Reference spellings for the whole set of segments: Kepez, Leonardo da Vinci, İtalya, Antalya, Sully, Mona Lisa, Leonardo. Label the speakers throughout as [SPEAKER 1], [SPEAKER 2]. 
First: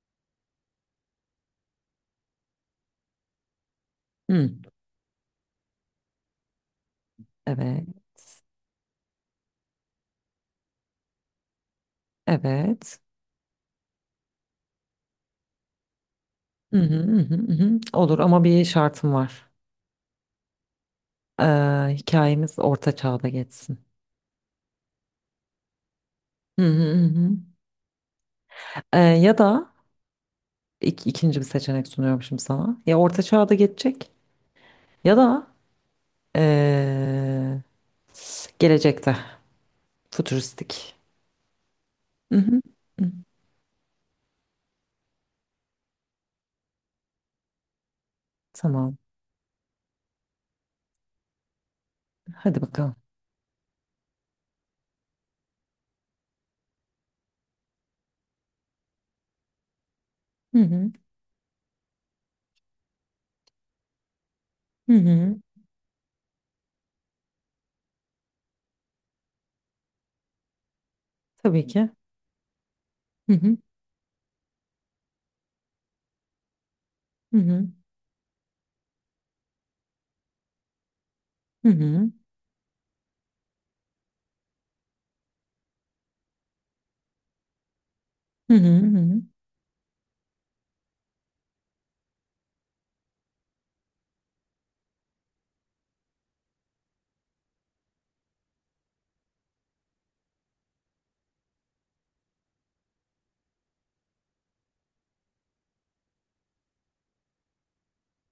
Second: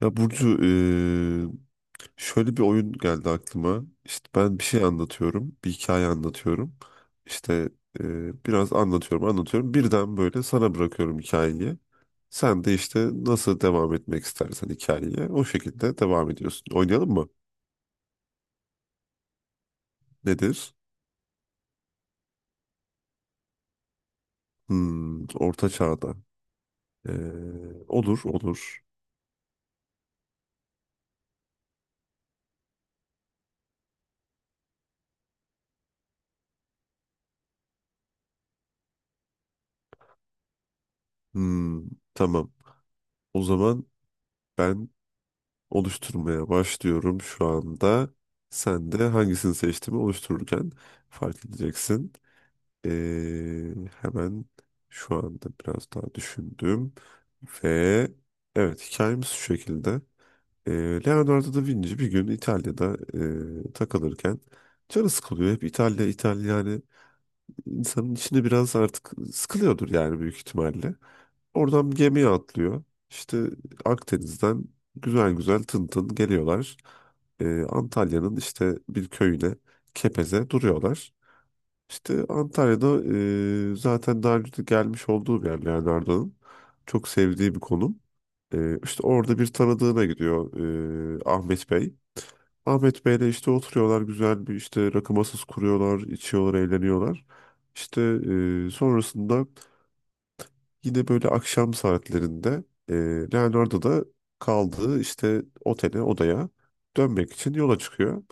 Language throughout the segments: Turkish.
[SPEAKER 1] Ya Burcu şöyle bir oyun geldi aklıma. İşte
[SPEAKER 2] Hı,
[SPEAKER 1] ben bir şey anlatıyorum, bir hikaye anlatıyorum. İşte
[SPEAKER 2] evet.
[SPEAKER 1] biraz anlatıyorum, anlatıyorum. Birden böyle sana bırakıyorum hikayeyi. Sen de
[SPEAKER 2] Evet.
[SPEAKER 1] işte nasıl devam etmek istersen hikayeye o şekilde devam ediyorsun.
[SPEAKER 2] Hı hı,
[SPEAKER 1] Oynayalım
[SPEAKER 2] hı
[SPEAKER 1] mı?
[SPEAKER 2] hı, hı hı. Olur ama bir şartım var.
[SPEAKER 1] Nedir?
[SPEAKER 2] Ee, Hikayemiz orta çağda geçsin.
[SPEAKER 1] Hmm, Orta Çağ'da.
[SPEAKER 2] Hı hı, hı
[SPEAKER 1] Eee,
[SPEAKER 2] hı.
[SPEAKER 1] olur, olur.
[SPEAKER 2] Ya da ikinci bir seçenek sunuyorum şimdi sana. Ya orta çağda geçecek ya da ee, gelecekte fütüristik.
[SPEAKER 1] Hmm,
[SPEAKER 2] Hı
[SPEAKER 1] tamam.
[SPEAKER 2] hı, hı.
[SPEAKER 1] O zaman ben oluşturmaya başlıyorum şu anda. Sen
[SPEAKER 2] Tamam.
[SPEAKER 1] de hangisini seçtiğimi oluştururken fark edeceksin.
[SPEAKER 2] Hadi bakalım.
[SPEAKER 1] Ee, hemen şu anda biraz daha düşündüm. Ve evet, hikayemiz şu şekilde.
[SPEAKER 2] Hı
[SPEAKER 1] Ee,
[SPEAKER 2] hı,
[SPEAKER 1] Leonardo da Vinci bir gün İtalya'da takılırken
[SPEAKER 2] hı
[SPEAKER 1] canı
[SPEAKER 2] hı.
[SPEAKER 1] sıkılıyor. Hep İtalya, İtalya, yani insanın içinde biraz artık sıkılıyordur yani büyük ihtimalle.
[SPEAKER 2] Tabii ki.
[SPEAKER 1] Oradan bir gemiye atlıyor.
[SPEAKER 2] Hı
[SPEAKER 1] İşte
[SPEAKER 2] hı,
[SPEAKER 1] Akdeniz'den güzel güzel tın tın geliyorlar.
[SPEAKER 2] hı hı,
[SPEAKER 1] Antalya'nın işte bir köyüne, Kepez'e duruyorlar.
[SPEAKER 2] hı hı,
[SPEAKER 1] İşte Antalya'da zaten daha önce de gelmiş olduğu bir yer Leonardo'nun. Çok sevdiği bir konum.
[SPEAKER 2] hı hı, hı
[SPEAKER 1] İşte
[SPEAKER 2] hı.
[SPEAKER 1] orada bir tanıdığına gidiyor, Ahmet Bey. Ahmet Bey'le işte oturuyorlar, güzel bir işte rakı masası kuruyorlar, içiyorlar, eğleniyorlar. İşte sonrasında yine böyle akşam saatlerinde e, Leonardo da kaldığı işte otele, odaya dönmek için yola çıkıyor.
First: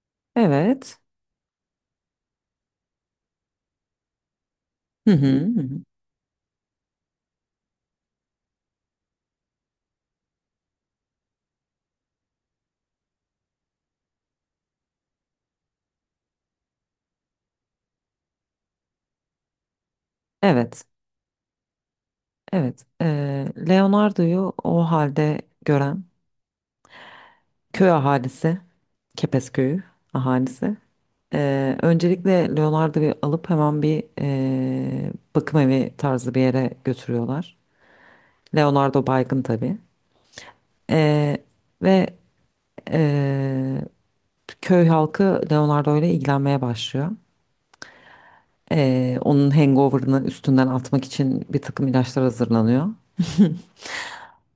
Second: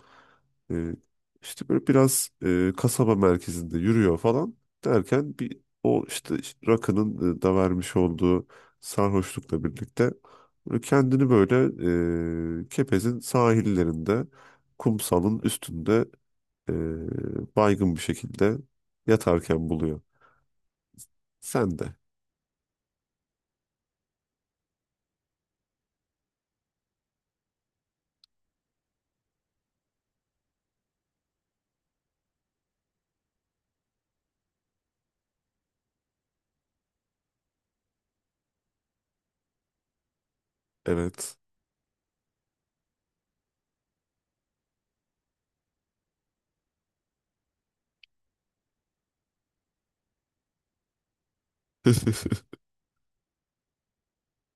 [SPEAKER 1] E,
[SPEAKER 2] Evet.
[SPEAKER 1] işte böyle biraz kasaba merkezinde yürüyor falan
[SPEAKER 2] Hı hı,
[SPEAKER 1] derken bir
[SPEAKER 2] hı hı.
[SPEAKER 1] o işte rakının da vermiş olduğu sarhoşlukla birlikte böyle kendini böyle Kepez'in sahillerinde kumsalın üstünde, e, baygın bir şekilde yatarken buluyor.
[SPEAKER 2] Evet.
[SPEAKER 1] Sen de.
[SPEAKER 2] Evet, Leonardo'yu o halde gören köy ahalisi, Kepez köyü ahalisi. Öncelikle Leonardo'yu alıp hemen bir bakım evi tarzı bir yere götürüyorlar. Leonardo baygın tabii.
[SPEAKER 1] Evet.
[SPEAKER 2] Eee, Ve eee, köy halkı Leonardo ile ilgilenmeye başlıyor. Onun hangover'ını üstünden atmak için bir takım ilaçlar hazırlanıyor.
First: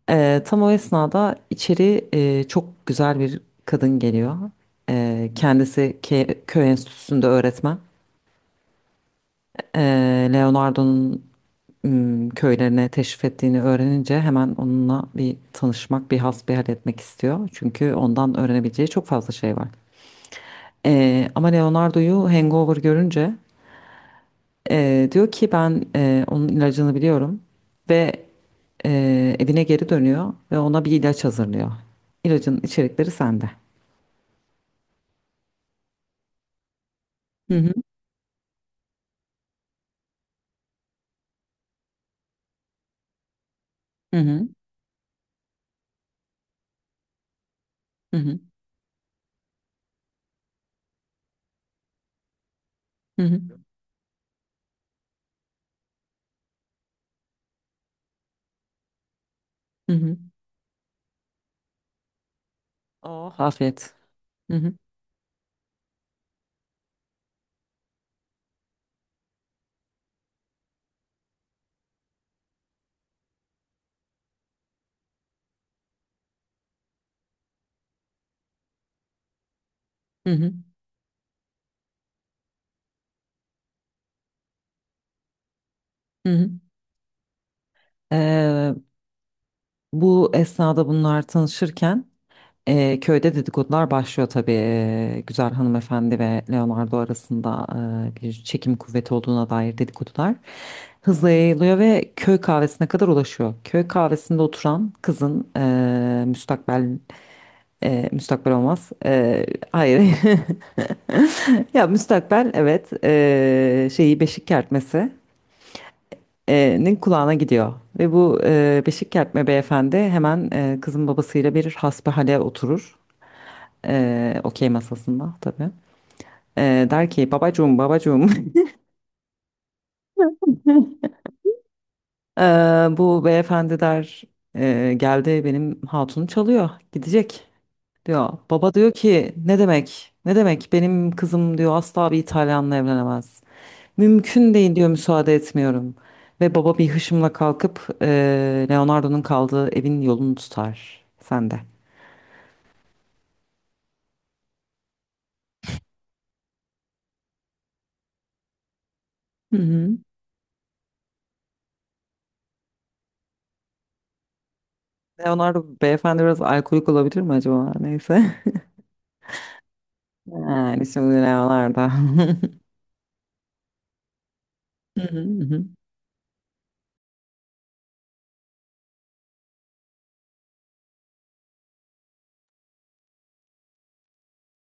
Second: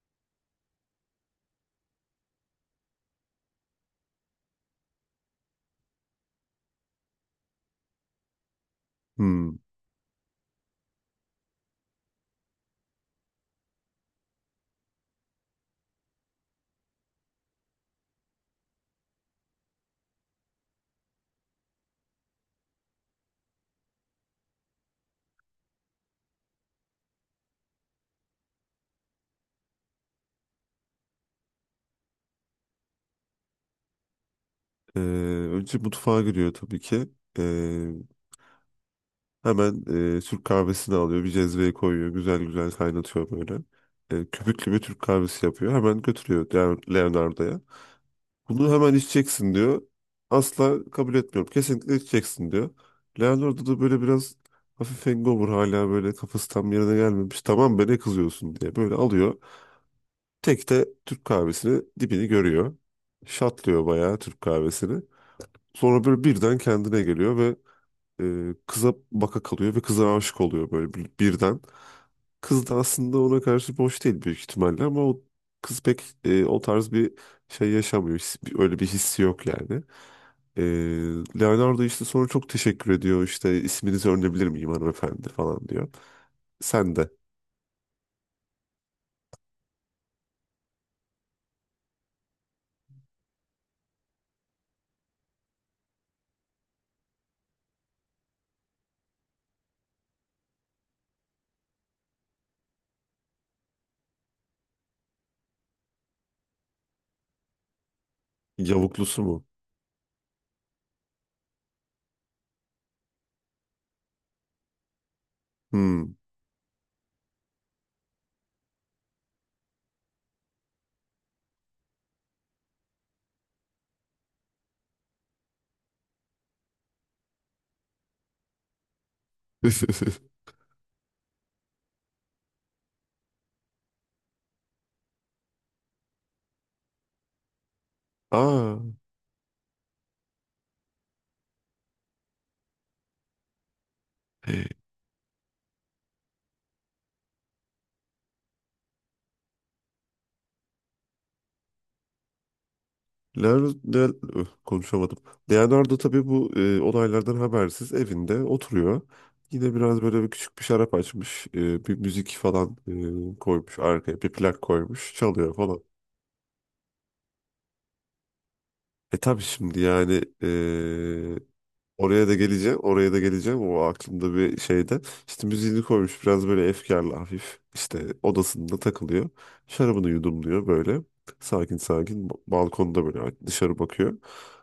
[SPEAKER 2] Tam o esnada içeri çok güzel bir kadın geliyor. Kendisi köy enstitüsünde öğretmen.
[SPEAKER 1] Hmm.
[SPEAKER 2] Leonardo'nun köylerine teşrif ettiğini öğrenince hemen onunla bir tanışmak, bir hasbihal etmek istiyor. Çünkü ondan öğrenebileceği çok fazla şey var. Ama Leonardo'yu hangover görünce diyor ki ben onun ilacını biliyorum ve evine geri dönüyor ve ona bir ilaç hazırlıyor. İlacın içerikleri sende.
[SPEAKER 1] Ee, önce mutfağa giriyor tabii ki.
[SPEAKER 2] Hı hı.
[SPEAKER 1] Ee, hemen Türk kahvesini alıyor. Bir cezveye koyuyor. Güzel güzel kaynatıyor böyle.
[SPEAKER 2] Hı hı.
[SPEAKER 1] Köpüklü bir Türk kahvesi yapıyor. Hemen götürüyor Leonardo'ya.
[SPEAKER 2] Hı hı.
[SPEAKER 1] Bunu hemen içeceksin diyor. Asla kabul etmiyorum. Kesinlikle içeceksin diyor.
[SPEAKER 2] Hı hı.
[SPEAKER 1] Leonardo da böyle biraz hafif hangover, hala böyle kafası tam yerine gelmemiş. Tamam be, ne kızıyorsun diye böyle alıyor.
[SPEAKER 2] Hı hı.
[SPEAKER 1] Tek de Türk kahvesini dibini görüyor.
[SPEAKER 2] Oh,
[SPEAKER 1] Şatlıyor
[SPEAKER 2] afiyet.
[SPEAKER 1] bayağı Türk
[SPEAKER 2] Hı hı.
[SPEAKER 1] kahvesini. Sonra böyle birden kendine geliyor ve kıza baka kalıyor ve kıza aşık oluyor böyle birden. Kız da aslında ona karşı boş değil büyük ihtimalle, ama o kız pek o tarz bir şey yaşamıyor. Öyle bir hissi yok yani.
[SPEAKER 2] Hı hı.
[SPEAKER 1] E, Leonardo işte sonra çok teşekkür ediyor, işte isminizi öğrenebilir miyim hanımefendi falan diyor.
[SPEAKER 2] Hı hı.
[SPEAKER 1] Sen de.
[SPEAKER 2] Ee, Bu esnada bunlar tanışırken köyde dedikodular başlıyor tabii. Güzel hanımefendi ve Leonardo arasında bir çekim kuvveti olduğuna dair dedikodular hızla yayılıyor ve köy kahvesine kadar ulaşıyor. Köy kahvesinde oturan kızın müstakbel. Müstakbel olmaz.
[SPEAKER 1] Yavuklusu mu?
[SPEAKER 2] Hayır. Ya müstakbel, evet, şeyi beşik kertmesinin
[SPEAKER 1] Hmm.
[SPEAKER 2] kulağına gidiyor. Ve bu beşik kertme beyefendi hemen kızın babasıyla bir hasbihale oturur. Okey masasında tabii. Der ki babacığım, babacığım. Ee, Bu beyefendi der Geldi benim hatunu çalıyor, gidecek" diyor. Baba
[SPEAKER 1] Aa.
[SPEAKER 2] diyor ki ne demek, ne demek, benim kızım diyor asla bir İtalyanla evlenemez. Mümkün değil diyor, müsaade etmiyorum. Ve baba bir hışımla kalkıp Leonardo'nun kaldığı evin yolunu tutar. Sen de.
[SPEAKER 1] Leonardo, Leo- konuşamadım. Leonardo tabii bu olaylardan habersiz evinde oturuyor.
[SPEAKER 2] Hı
[SPEAKER 1] Yine
[SPEAKER 2] hı.
[SPEAKER 1] biraz böyle bir küçük bir şarap açmış. Bir müzik falan koymuş arkaya. Bir plak koymuş. Çalıyor
[SPEAKER 2] Leonardo
[SPEAKER 1] falan.
[SPEAKER 2] beyefendi biraz alkolik olabilir mi acaba? Neyse.
[SPEAKER 1] E tabii şimdi yani
[SPEAKER 2] Yani şimdi Leonardo.
[SPEAKER 1] oraya da geleceğim, oraya da geleceğim. O aklımda bir şeyde.
[SPEAKER 2] Hı
[SPEAKER 1] İşte
[SPEAKER 2] hı.
[SPEAKER 1] müziğini koymuş biraz böyle efkarlı hafif. İşte odasında takılıyor. Şarabını yudumluyor böyle. Sakin sakin balkonda böyle dışarı bakıyor.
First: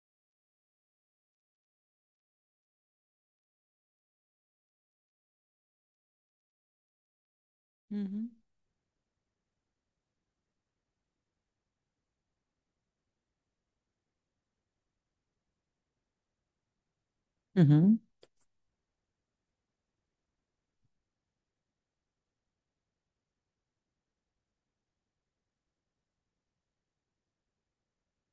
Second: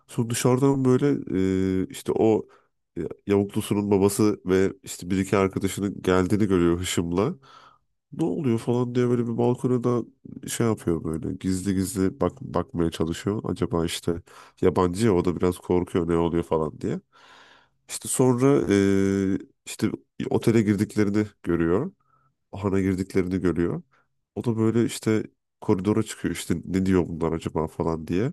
[SPEAKER 1] Sonra dışarıdan böyle işte o yavuklusunun babası ve işte bir iki arkadaşının geldiğini görüyor hışımla.
[SPEAKER 2] Hı hı.
[SPEAKER 1] Ne oluyor falan diye böyle bir balkona da şey yapıyor, böyle gizli gizli bakmaya çalışıyor. Acaba işte yabancı ya, o da biraz korkuyor ne oluyor falan diye.
[SPEAKER 2] Hı hı.
[SPEAKER 1] İşte sonra işte otele girdiklerini görüyor. Ahana girdiklerini görüyor. O da böyle işte koridora çıkıyor, işte ne diyor bunlar acaba falan diye.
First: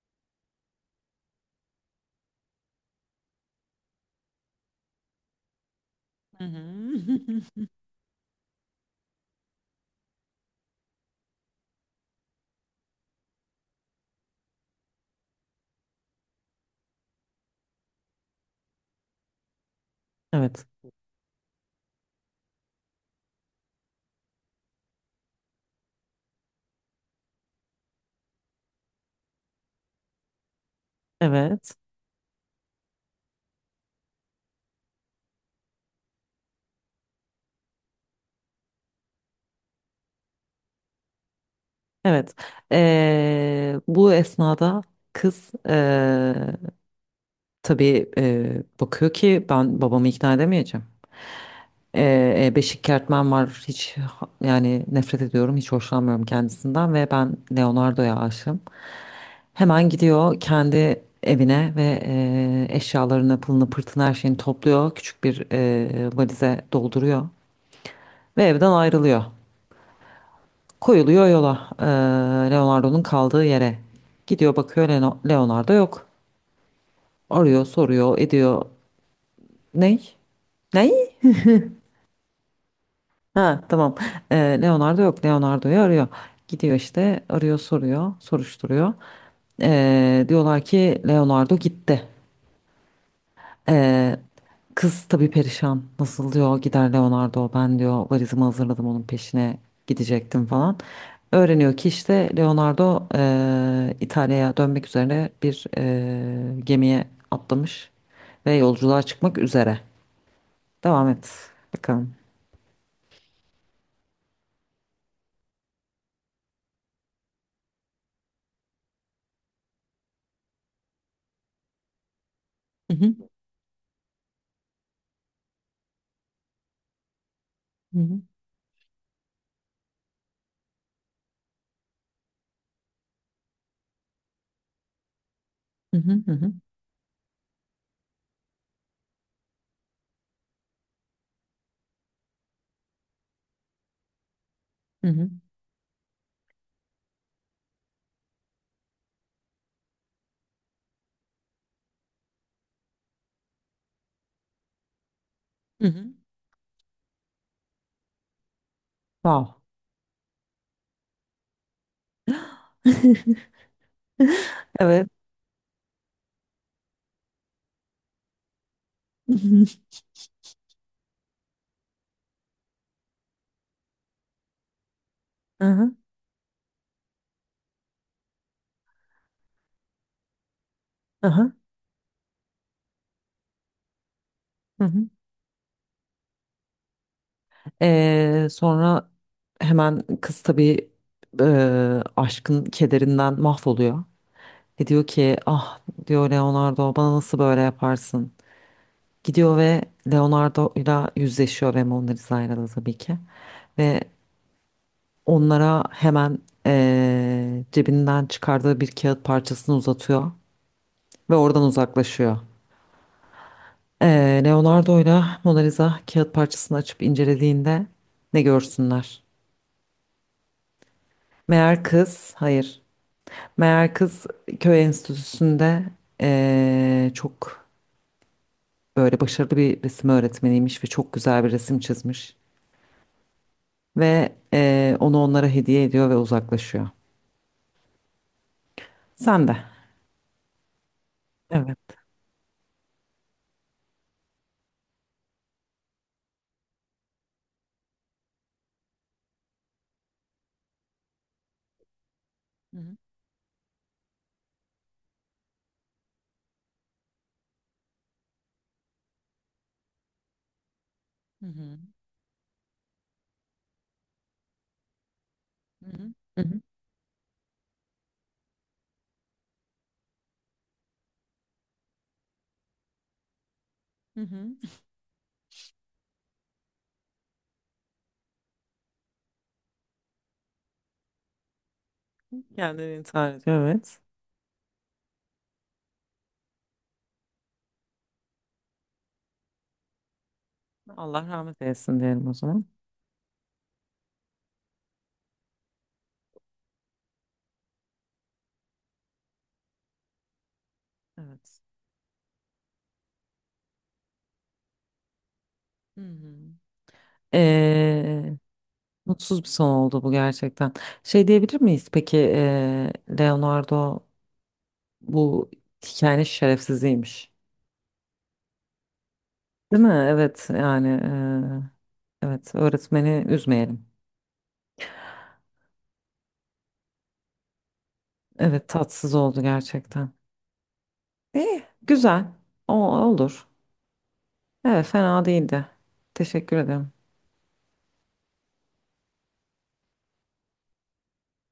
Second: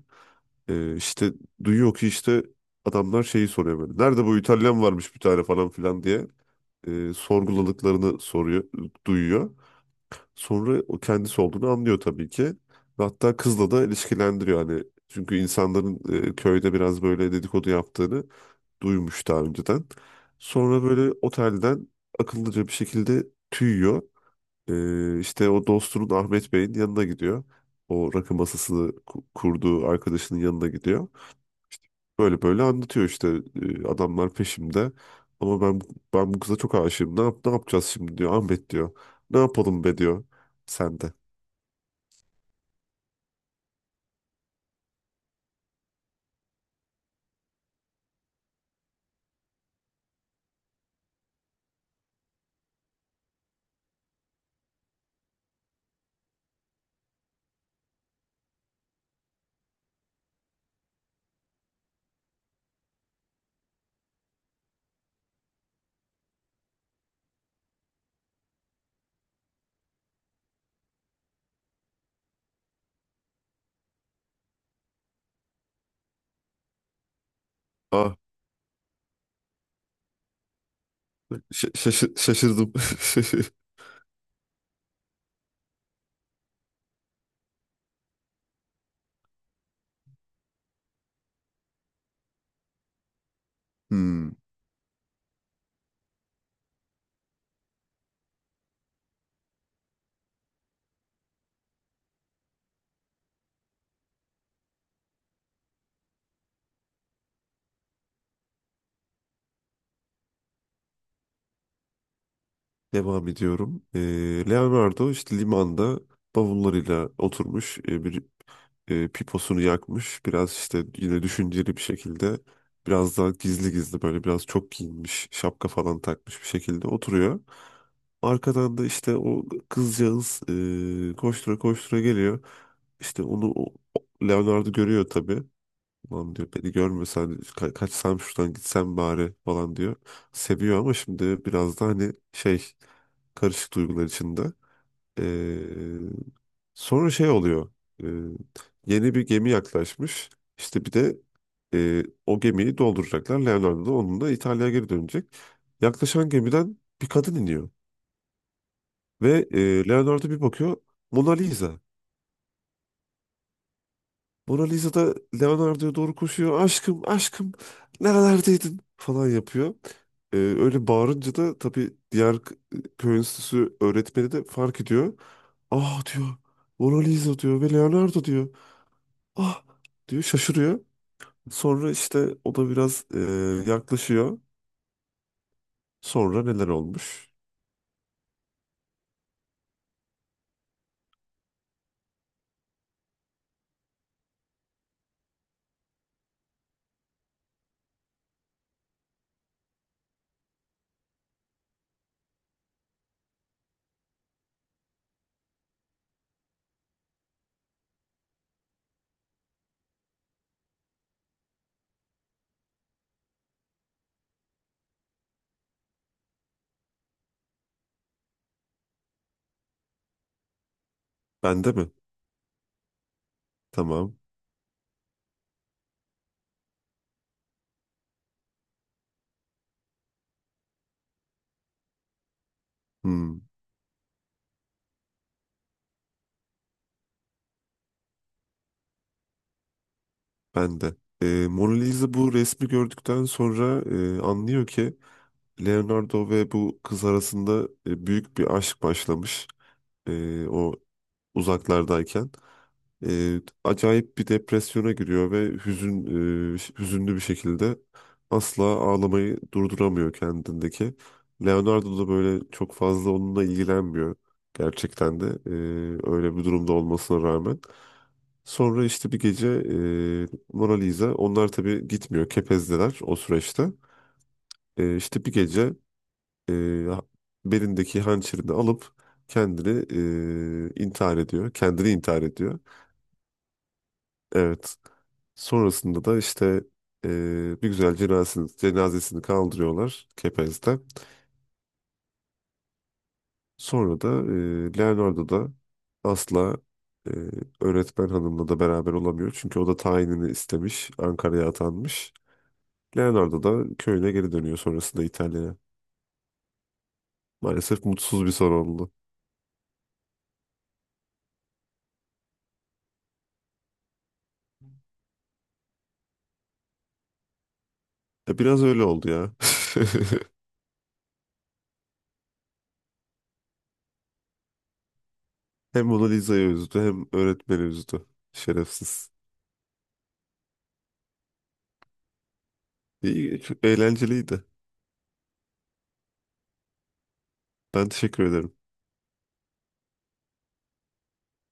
[SPEAKER 1] İşte duyuyor ki işte adamlar şeyi soruyor böyle. Nerede bu İtalyan, varmış bir tane falan filan diye
[SPEAKER 2] Hı hı. Hı
[SPEAKER 1] sorguladıklarını soruyor, duyuyor. Sonra o kendisi olduğunu anlıyor tabii ki. Ve hatta kızla da ilişkilendiriyor hani. Çünkü insanların köyde biraz böyle dedikodu yaptığını duymuş daha önceden.
[SPEAKER 2] Evet.
[SPEAKER 1] Sonra böyle otelden akıllıca bir şekilde tüyüyor. İşte o dostunun Ahmet Bey'in yanına gidiyor. O rakı masasını kurduğu arkadaşının yanına gidiyor.
[SPEAKER 2] Evet.
[SPEAKER 1] Böyle böyle anlatıyor, işte adamlar peşimde. Ama ben bu kıza çok aşığım. Ne yap, ne yapacağız şimdi diyor. Ahmet diyor. Ne yapalım be diyor. Sen de.
[SPEAKER 2] Evet. Bu esnada kız tabii bakıyor ki ben babamı ikna edemeyeceğim. Beşik Kertmen var. Hiç yani nefret ediyorum. Hiç hoşlanmıyorum kendisinden ve ben Leonardo'ya aşığım. Hemen gidiyor kendi evine ve eşyalarını, pılını, pırtını, her şeyini topluyor. Küçük bir valize dolduruyor ve evden ayrılıyor. Koyuluyor yola, Leonardo'nun kaldığı yere. Gidiyor, bakıyor, Leonardo yok. Arıyor,
[SPEAKER 1] Ah,
[SPEAKER 2] soruyor, ediyor. Ney? Ney?
[SPEAKER 1] şaşırdım.
[SPEAKER 2] Ha, tamam. Leonardo yok. Leonardo'yu arıyor. Gidiyor işte, arıyor, soruyor, soruşturuyor. Diyorlar ki Leonardo gitti. Ee,
[SPEAKER 1] Hmm.
[SPEAKER 2] Kız tabii perişan. Nasıl diyor gider Leonardo, ben diyor valizimi hazırladım, onun peşine gidecektim falan. Öğreniyor ki işte Leonardo İtalya'ya dönmek üzere bir gemiye atlamış ve yolculuğa çıkmak üzere. Devam et bakalım.
[SPEAKER 1] Devam ediyorum. Leonardo işte limanda bavullarıyla oturmuş, piposunu yakmış. Biraz işte yine düşünceli bir şekilde,
[SPEAKER 2] Hı hı,
[SPEAKER 1] biraz daha gizli gizli böyle, biraz çok giyinmiş, şapka falan takmış bir şekilde oturuyor.
[SPEAKER 2] hı hı,
[SPEAKER 1] Arkadan da işte o kızcağız koştura koştura geliyor. İşte onu Leonardo görüyor tabii.
[SPEAKER 2] hı hı, hı
[SPEAKER 1] Ulan diyor,
[SPEAKER 2] hı,
[SPEAKER 1] beni görmesen kaçsam şuradan gitsem bari falan diyor. Seviyor ama şimdi biraz da hani şey, karışık duygular içinde.
[SPEAKER 2] hı hı.
[SPEAKER 1] Ee, sonra şey oluyor. Ee, yeni bir gemi yaklaşmış. İşte bir de o gemiyi dolduracaklar. Leonardo da onunla İtalya'ya geri dönecek.
[SPEAKER 2] Hı hı.
[SPEAKER 1] Yaklaşan gemiden bir kadın iniyor. Ve
[SPEAKER 2] Wow.
[SPEAKER 1] Leonardo bir bakıyor, Mona Lisa. Mona Lisa
[SPEAKER 2] Evet.
[SPEAKER 1] da Leonardo'ya doğru koşuyor. Aşkım, aşkım, nerelerdeydin falan yapıyor. Öyle bağırınca da tabii diğer köy enstitüsü öğretmeni de fark ediyor.
[SPEAKER 2] Aha,
[SPEAKER 1] Ah diyor, Mona Lisa diyor ve Leonardo diyor. Ah diyor, şaşırıyor.
[SPEAKER 2] aha,
[SPEAKER 1] Sonra işte o da biraz yaklaşıyor.
[SPEAKER 2] hı hı.
[SPEAKER 1] Sonra neler olmuş?
[SPEAKER 2] Sonra hemen kız tabii e, aşkın kederinden mahvoluyor. Ve diyor ki ah diyor Leonardo, bana nasıl böyle yaparsın? Gidiyor ve Leonardo ile yüzleşiyor ve Mona Lisa'yla da tabii ki. Ve onlara hemen cebinden çıkardığı bir kağıt parçasını uzatıyor ve oradan uzaklaşıyor. Leonardo'yla Mona Lisa kağıt parçasını açıp incelediğinde ne görsünler?
[SPEAKER 1] Bende
[SPEAKER 2] Meğer
[SPEAKER 1] mi?
[SPEAKER 2] kız, hayır. Meğer
[SPEAKER 1] Tamam.
[SPEAKER 2] kız köy enstitüsünde çok böyle başarılı bir resim öğretmeniymiş ve çok güzel bir resim çizmiş.
[SPEAKER 1] Hmm,
[SPEAKER 2] Ve onu onlara hediye ediyor ve uzaklaşıyor. Sen de.
[SPEAKER 1] bende. Mona
[SPEAKER 2] Evet.
[SPEAKER 1] Lisa bu resmi gördükten sonra anlıyor ki Leonardo ve bu kız arasında büyük bir aşk başlamış. O uzaklardayken.
[SPEAKER 2] Hı
[SPEAKER 1] Acayip bir depresyona giriyor ve hüzünlü bir şekilde asla ağlamayı durduramıyor kendindeki.
[SPEAKER 2] hı, hı hı,
[SPEAKER 1] Leonardo da böyle çok fazla onunla ilgilenmiyor gerçekten de,
[SPEAKER 2] hı hı,
[SPEAKER 1] öyle
[SPEAKER 2] hı
[SPEAKER 1] bir
[SPEAKER 2] hı,
[SPEAKER 1] durumda olmasına rağmen. Sonra işte bir gece, Mona Lisa, onlar tabii gitmiyor, Kepez'deler o süreçte.
[SPEAKER 2] hı hı.
[SPEAKER 1] İşte bir gece e, belindeki hançerini alıp kendini intihar ediyor. Kendini intihar ediyor.
[SPEAKER 2] Kendini intihar ediyor. Evet.
[SPEAKER 1] Evet. Sonrasında da işte e, bir güzel cenazesini kaldırıyorlar Kepez'den.
[SPEAKER 2] Allah rahmet eylesin diyelim o zaman.
[SPEAKER 1] Sonra da Leonardo da asla e, öğretmen hanımla da beraber olamıyor. Çünkü o da tayinini istemiş, Ankara'ya
[SPEAKER 2] Evet.
[SPEAKER 1] atanmış. Leonardo da köyüne geri dönüyor sonrasında, İtalya'ya.
[SPEAKER 2] Hı
[SPEAKER 1] Maalesef mutsuz bir
[SPEAKER 2] hı.
[SPEAKER 1] son oldu.
[SPEAKER 2] Mutsuz bir son oldu bu gerçekten. Şey diyebilir miyiz peki, Leonardo bu hikayenin şerefsiziymiş.
[SPEAKER 1] Biraz öyle oldu ya.
[SPEAKER 2] Değil mi? Evet yani, evet öğretmeni üzmeyelim.
[SPEAKER 1] Hem Mona Lisa'yı üzdü hem öğretmeni üzdü.
[SPEAKER 2] Evet,
[SPEAKER 1] Şerefsiz.
[SPEAKER 2] tatsız oldu gerçekten. İyi güzel, o
[SPEAKER 1] İyi,
[SPEAKER 2] olur.
[SPEAKER 1] çok eğlenceliydi.
[SPEAKER 2] Evet, fena değildi. Teşekkür ederim.
[SPEAKER 1] Ben teşekkür ederim.